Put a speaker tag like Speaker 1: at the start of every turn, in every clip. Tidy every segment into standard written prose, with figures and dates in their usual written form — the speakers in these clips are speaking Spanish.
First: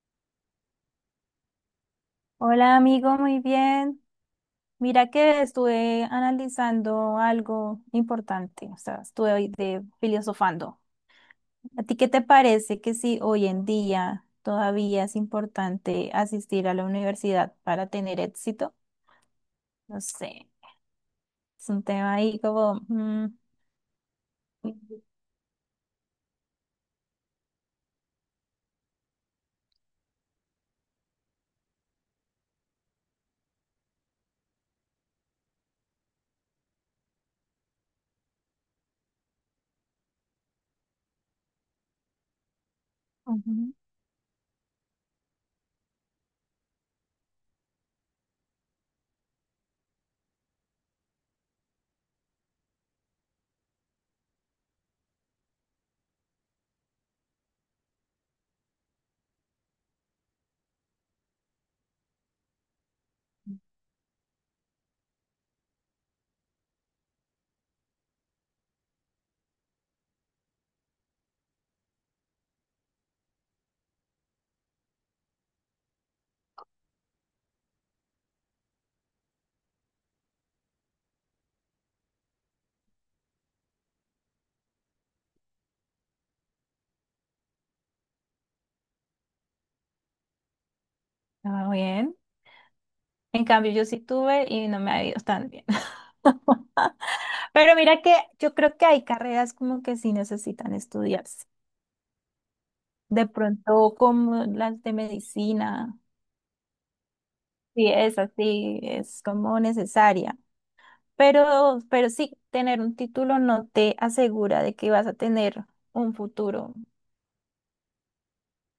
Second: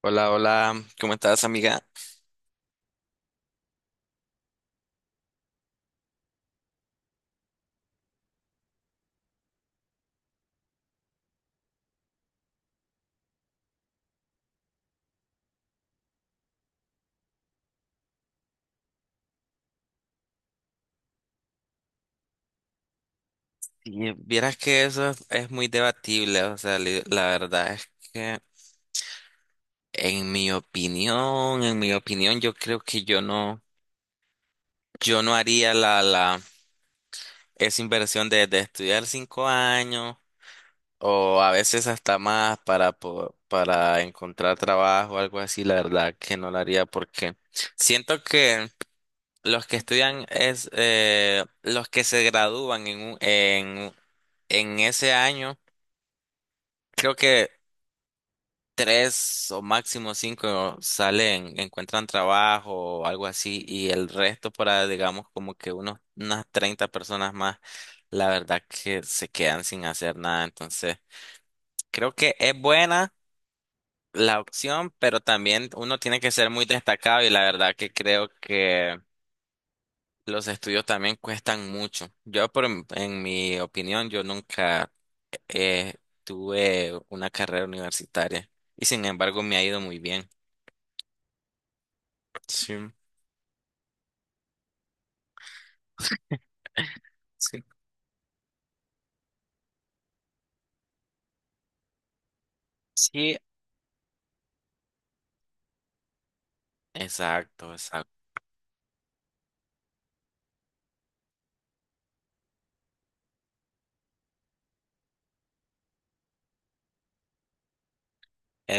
Speaker 1: Hola, hola, ¿cómo estás, amiga?
Speaker 2: Hola amigo, muy bien. Mira que estuve analizando algo importante, o sea, estuve hoy de filosofando. ¿A ti qué te parece que si hoy en día todavía es importante asistir a la universidad para tener éxito? No sé, es un tema ahí
Speaker 1: Y vieras que eso es muy debatible, o sea, la verdad es que en mi opinión, yo creo que yo no, yo no haría esa inversión de estudiar 5 años o a veces hasta más para,
Speaker 2: ujú,
Speaker 1: para encontrar trabajo o algo así, la verdad que no la haría porque siento que los que estudian es, los que se gradúan en ese año. Creo que tres o máximo cinco salen, encuentran trabajo o algo así, y el resto para, digamos, como que unas 30 personas más, la verdad que se quedan sin hacer nada. Entonces, creo que es buena la opción, pero también uno tiene que ser muy destacado y la verdad que creo que los estudios también cuestan mucho. Yo, por, en mi opinión, yo nunca eh, tuve una carrera universitaria y sin embargo me ha ido muy bien.
Speaker 2: ah, bien.
Speaker 1: Sí,
Speaker 2: En cambio, yo sí tuve y no me ha ido tan bien.
Speaker 1: sí,
Speaker 2: Pero mira que yo creo que hay carreras como que sí necesitan estudiarse. De
Speaker 1: sí,
Speaker 2: pronto, como las de medicina,
Speaker 1: exacto,
Speaker 2: sí
Speaker 1: exacto,
Speaker 2: es así, es como necesaria. Pero sí, tener un título no te asegura de que vas a tener un futuro.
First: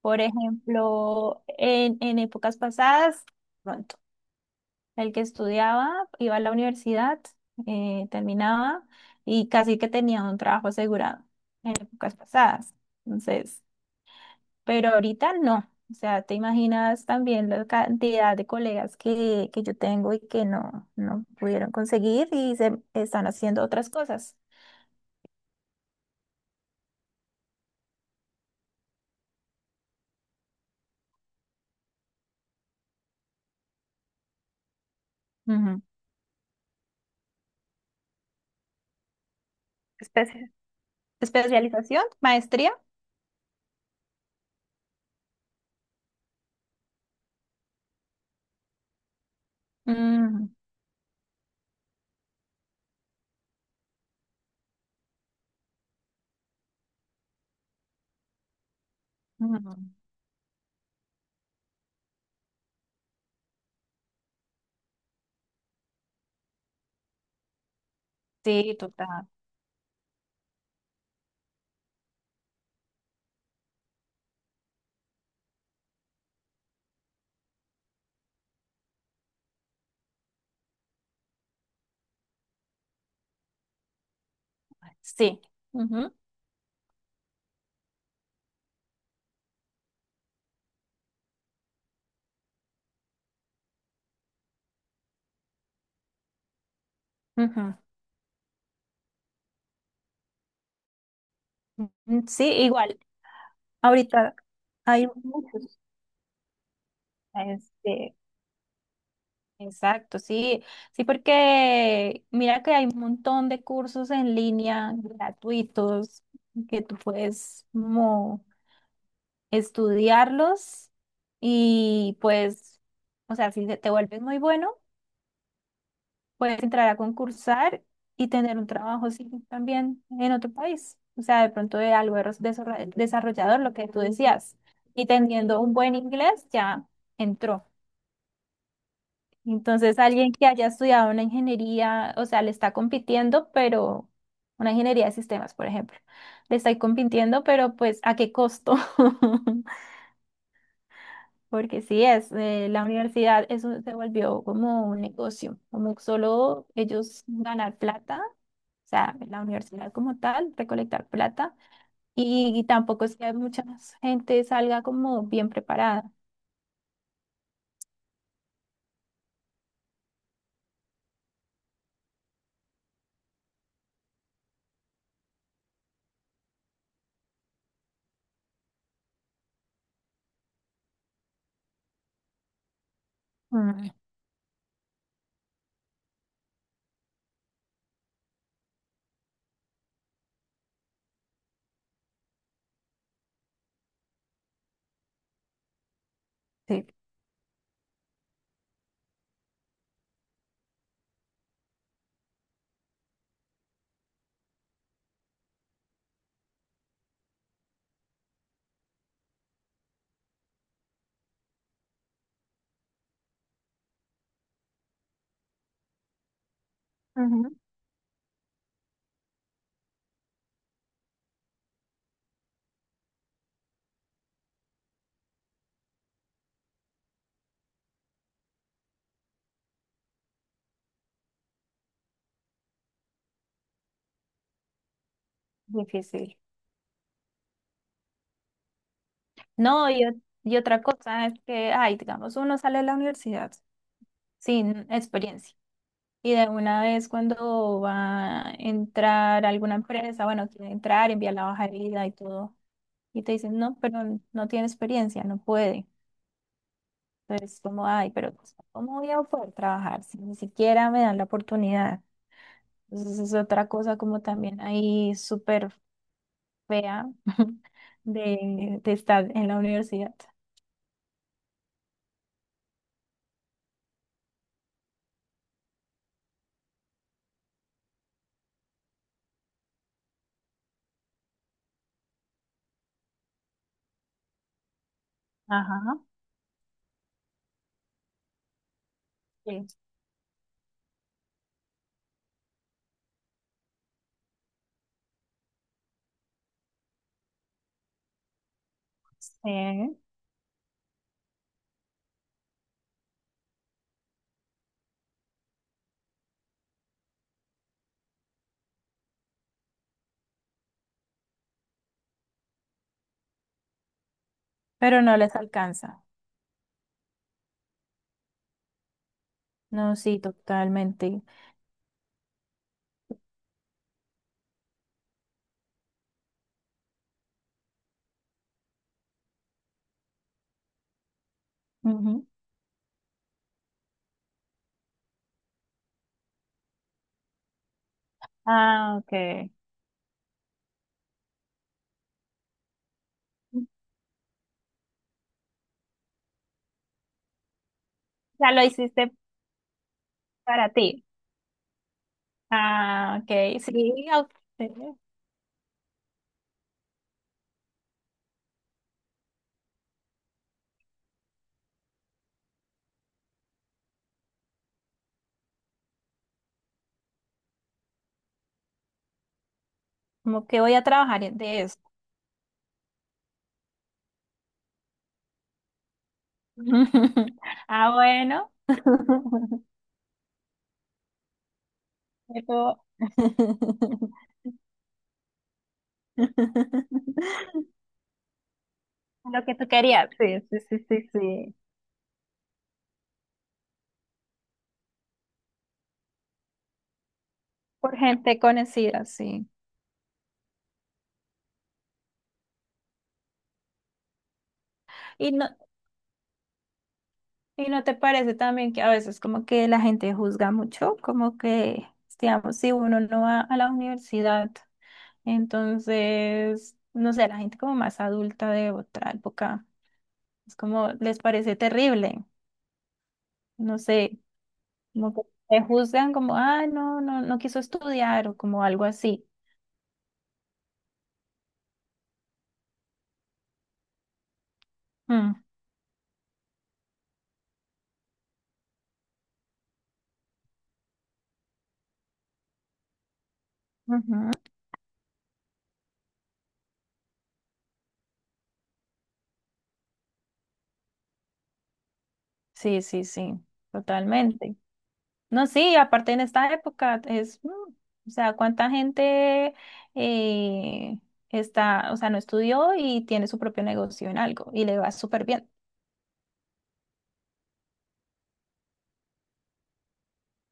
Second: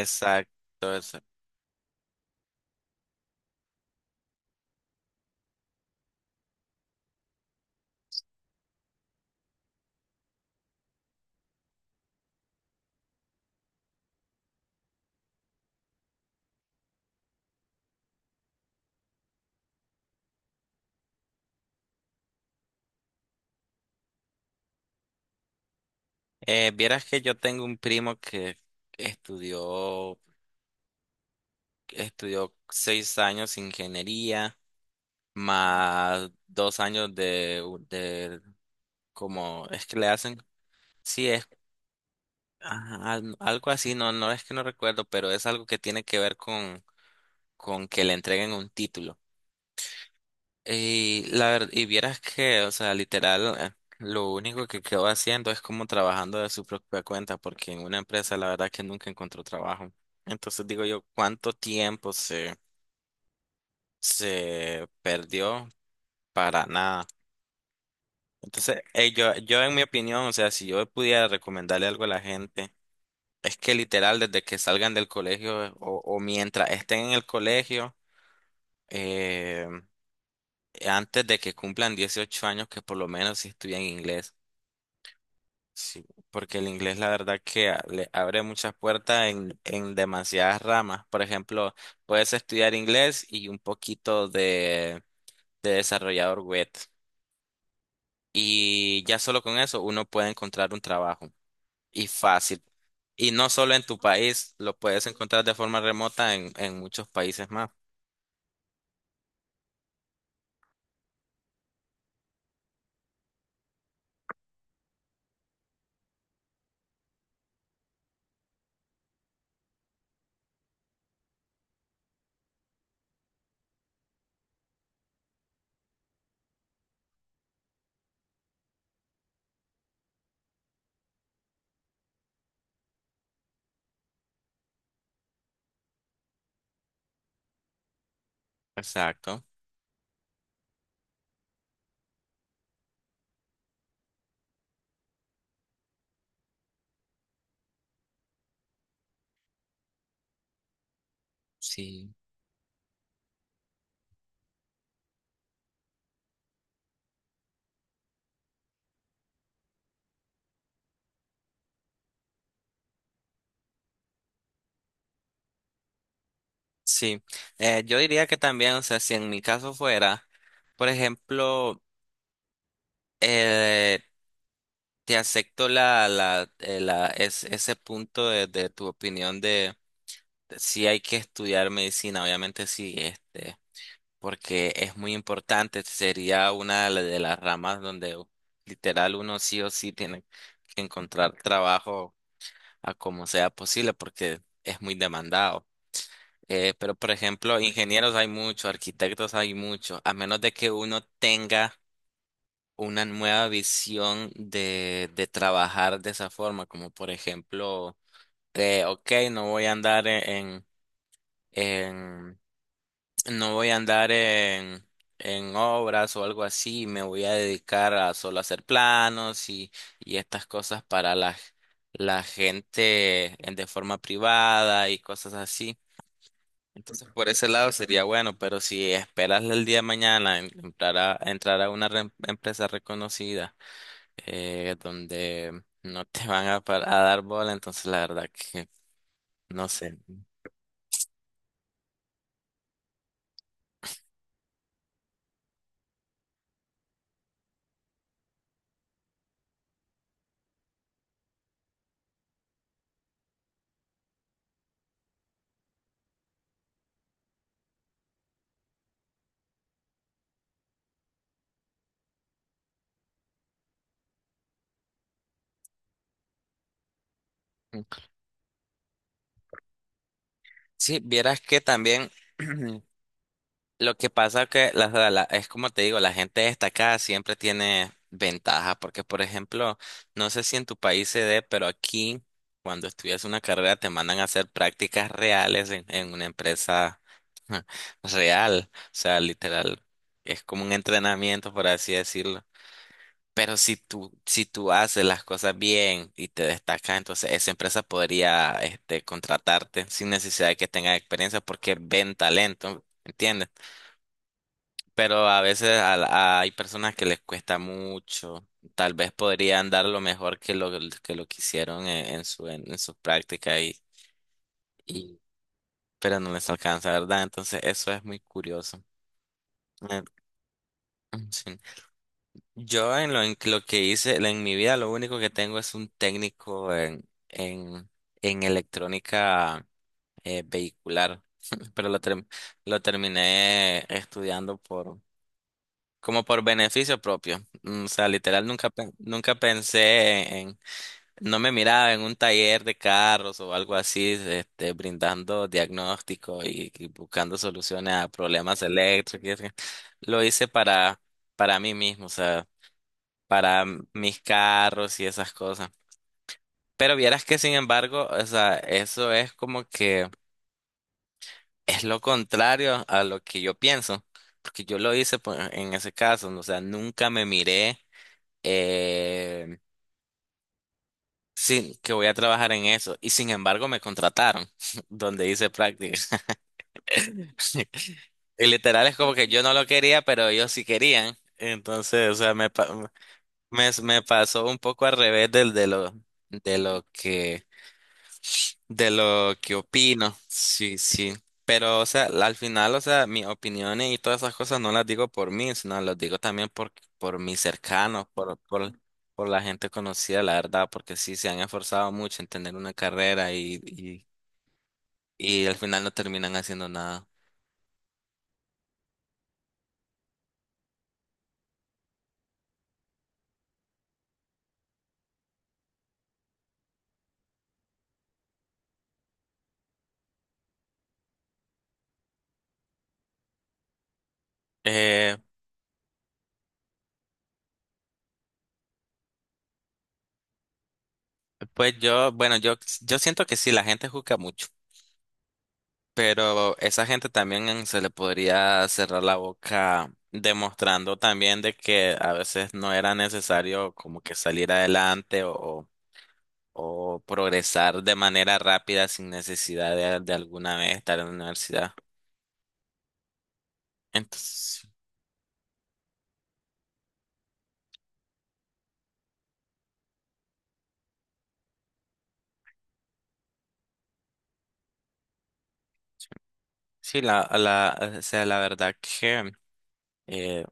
Speaker 2: Por
Speaker 1: exacto.
Speaker 2: ejemplo, en épocas pasadas, pronto, el que estudiaba iba a la universidad, terminaba y casi que tenía un trabajo asegurado en épocas pasadas. Entonces, pero ahorita no. O sea, te imaginas también la cantidad de colegas que yo tengo y que no, no pudieron conseguir y se están haciendo otras cosas.
Speaker 1: Vieras que yo tengo un primo que estudió, estudió 6 años ingeniería,
Speaker 2: Ujú.
Speaker 1: más 2 años de, de como, es que le hacen,
Speaker 2: Especia-
Speaker 1: sí, es
Speaker 2: especialización, maestría.
Speaker 1: ajá, algo así, no, no es que no recuerdo, pero es algo que tiene que ver con que le entreguen un título.
Speaker 2: Ujú,
Speaker 1: Y la verdad, y vieras que, o sea, literal, lo único que quedó haciendo es como trabajando de su propia cuenta, porque en una empresa la verdad que nunca encontró
Speaker 2: ujú.
Speaker 1: trabajo. Entonces digo yo, ¿cuánto tiempo se, se perdió para nada?
Speaker 2: Sí,
Speaker 1: Entonces,
Speaker 2: total.
Speaker 1: yo, yo en mi opinión, o sea, si yo pudiera recomendarle algo a la gente, es que literal desde que salgan del colegio o mientras estén en el colegio, eh, antes de que cumplan 18 años, que por lo menos si estudian inglés.
Speaker 2: Sí.
Speaker 1: Sí,
Speaker 2: Ujú,
Speaker 1: porque el inglés la verdad que le abre muchas puertas en demasiadas ramas. Por ejemplo, puedes estudiar inglés y un poquito de desarrollador web.
Speaker 2: ujú.
Speaker 1: Y ya solo con eso uno puede encontrar un trabajo y
Speaker 2: Mm, sí,
Speaker 1: fácil.
Speaker 2: igual.
Speaker 1: Y no solo en tu
Speaker 2: Ahorita
Speaker 1: país, lo puedes
Speaker 2: hay
Speaker 1: encontrar de
Speaker 2: muchos.
Speaker 1: forma remota en muchos países más.
Speaker 2: Este, exacto, sí, sí, porque mira que hay un montón de cursos en línea gratuitos que tú puedes como estudiarlos y pues, o sea, si te vuelves muy bueno, puedes entrar a concursar y tener un trabajo sí, también en otro país. O sea, de pronto de algo de desarro- desarrollador, lo que tú decías, y teniendo un buen inglés ya entró.
Speaker 1: Exacto.
Speaker 2: Entonces, alguien que haya estudiado una ingeniería, o sea, le está compitiendo, pero una ingeniería de sistemas, por ejemplo, le está compitiendo, pero pues ¿a qué costo? Porque sí
Speaker 1: Sí.
Speaker 2: es, la universidad eso se volvió como un negocio, como solo ellos ganar plata, o sea, la universidad como tal, recolectar plata, y tampoco es que mucha gente salga como bien preparada.
Speaker 1: Sí. Yo diría que también, o sea, si en mi caso fuera, por ejemplo, eh, te acepto es, ese punto de tu opinión de si hay que estudiar medicina, obviamente sí, este,
Speaker 2: Mm,
Speaker 1: porque es muy importante, sería una de de las ramas donde literal uno sí o sí tiene que encontrar trabajo a como sea posible, porque es muy demandado.
Speaker 2: sí.
Speaker 1: Pero por ejemplo, ingenieros hay muchos, arquitectos hay muchos, a menos de que uno tenga una nueva visión de trabajar de esa forma, como por ejemplo, de, ok, no voy a andar en, no voy a andar en obras o algo así, me voy a
Speaker 2: Ujú.
Speaker 1: dedicar a solo hacer planos y estas cosas para la, la gente de forma privada y cosas así. Entonces, por ese lado sería bueno, pero si esperas el día de mañana entrar a una empresa reconocida donde no te
Speaker 2: Difícil.
Speaker 1: van a, a dar bola, entonces la verdad que no
Speaker 2: No,
Speaker 1: sé.
Speaker 2: y, ot- y otra cosa es que, ay, digamos, uno sale de la universidad sin experiencia. Y de una vez cuando va a entrar a alguna empresa, bueno, quiere entrar, envía la hoja de vida y todo. Y te dicen, no, pero no tiene experiencia, no puede. Entonces, como, ay, pero pues, ¿cómo voy a poder trabajar si ni siquiera me dan la oportunidad? Entonces, es otra cosa como también ahí súper fea de estar en la universidad.
Speaker 1: Sí, vieras que también lo que pasa que es como te digo, la gente destacada siempre tiene ventaja, porque por ejemplo, no sé si en tu país se dé, pero aquí cuando estudias una carrera te mandan a hacer prácticas reales
Speaker 2: Ajá.
Speaker 1: en una empresa real, o sea,
Speaker 2: Sí.
Speaker 1: literal, es como un entrenamiento, por así decirlo. Pero si tú haces las cosas bien y te destacas, entonces esa empresa podría, este, contratarte
Speaker 2: Sí.
Speaker 1: sin necesidad de que tengas experiencia porque ven talento, ¿entiendes? Pero a veces hay personas que les cuesta mucho. Tal vez podrían dar lo mejor que lo que hicieron en, su práctica
Speaker 2: Pero no
Speaker 1: y
Speaker 2: les alcanza.
Speaker 1: pero no les alcanza, ¿verdad? Entonces eso es muy curioso.
Speaker 2: No,
Speaker 1: Eh,
Speaker 2: sí, totalmente.
Speaker 1: sí. Yo en lo que hice, en mi vida, lo único que tengo es un técnico en, en electrónica vehicular, pero lo,
Speaker 2: Ujú.
Speaker 1: lo terminé estudiando por, como por beneficio propio. O sea, literal, nunca,
Speaker 2: Ah,
Speaker 1: nunca
Speaker 2: ok.
Speaker 1: pensé en, no me miraba en un taller de carros o algo así, este, brindando diagnóstico y buscando soluciones a
Speaker 2: Ya
Speaker 1: problemas
Speaker 2: lo hiciste
Speaker 1: eléctricos. Lo hice
Speaker 2: para ti.
Speaker 1: para mí mismo, o sea
Speaker 2: Ah, ok.
Speaker 1: para
Speaker 2: Sí,
Speaker 1: mis
Speaker 2: ok.
Speaker 1: carros y esas cosas. Pero vieras que sin embargo, o sea, eso es como que es lo contrario a lo que yo pienso, porque yo lo hice pues en ese caso, ¿no? O sea, nunca me miré eh,
Speaker 2: Como que voy a trabajar de
Speaker 1: sin
Speaker 2: eso.
Speaker 1: que voy a trabajar en eso y sin embargo me contrataron donde hice prácticas.
Speaker 2: Ah,
Speaker 1: Y
Speaker 2: bueno.
Speaker 1: literal es como que yo no lo quería, pero ellos sí querían. Entonces, o sea, me,
Speaker 2: Eso-
Speaker 1: me, me pasó un poco al revés del, de lo, de lo que de lo
Speaker 2: Lo
Speaker 1: que
Speaker 2: que tú querías.
Speaker 1: opino,
Speaker 2: Sí, sí,
Speaker 1: sí,
Speaker 2: sí, sí,
Speaker 1: sí.
Speaker 2: sí.
Speaker 1: Pero, o sea, al final, o sea, mis opiniones y todas esas cosas no las digo por mí, sino las digo también por mis
Speaker 2: Por
Speaker 1: cercanos,
Speaker 2: gente conocida,
Speaker 1: por la
Speaker 2: sí.
Speaker 1: gente conocida, la verdad, porque sí se han esforzado mucho en tener una carrera
Speaker 2: Y
Speaker 1: y
Speaker 2: no,
Speaker 1: al final no terminan haciendo nada.
Speaker 2: ¿y no te parece también que a veces como que la gente juzga mucho? Como que, digamos, si uno no va a la universidad, entonces, no sé, la gente como más adulta de otra época, es como les parece terrible, no sé, como
Speaker 1: Eh,
Speaker 2: que te juzgan como, ah, no, no, no quiso estudiar o como algo así.
Speaker 1: pues yo, bueno, yo siento que sí, la gente juzga mucho.
Speaker 2: Mm,
Speaker 1: Pero esa gente también se le podría cerrar la boca demostrando también de que a veces no era necesario como que
Speaker 2: ujú.
Speaker 1: salir adelante o, o progresar de manera rápida sin necesidad de alguna vez estar en la universidad.
Speaker 2: Sí, sí, sí, totalmente.
Speaker 1: Entonces,
Speaker 2: No, sí, aparte en esta época es, o sea, cuánta gente eh, está, o sea, no estudió y tiene su propio negocio en algo y le va súper bien.
Speaker 1: sí, la, o sea, la verdad que eh,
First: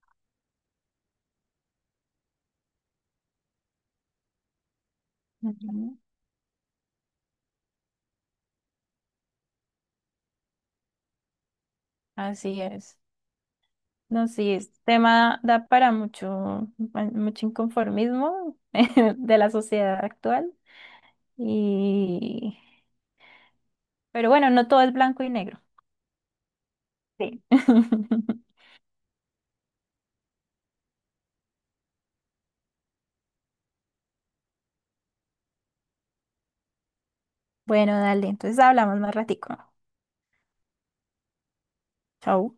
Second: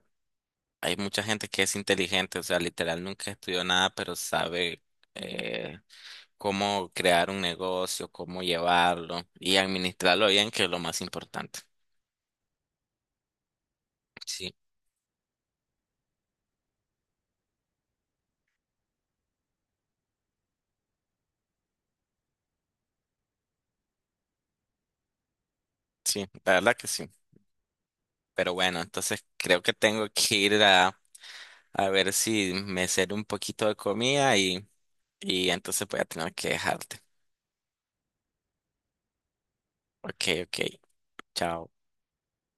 Speaker 1: hay mucha gente que es inteligente, o sea, literal nunca estudió nada, pero sabe eh,
Speaker 2: Ujú.
Speaker 1: cómo crear un negocio, cómo llevarlo y administrarlo bien, que es lo más importante.
Speaker 2: Así es. No, sí,
Speaker 1: Sí,
Speaker 2: este tema da para mucho, pa- mucho inconformismo de la sociedad actual. Y, pero bueno, no todo es blanco y negro.
Speaker 1: sí, la verdad que sí.
Speaker 2: Sí.
Speaker 1: Pero bueno, entonces creo que tengo que ir a ver si me sirve un poquito de comida y entonces voy a tener que dejarte.
Speaker 2: Bueno, dale, entonces hablamos más ratico.
Speaker 1: Ok, ok, chao.
Speaker 2: Chau.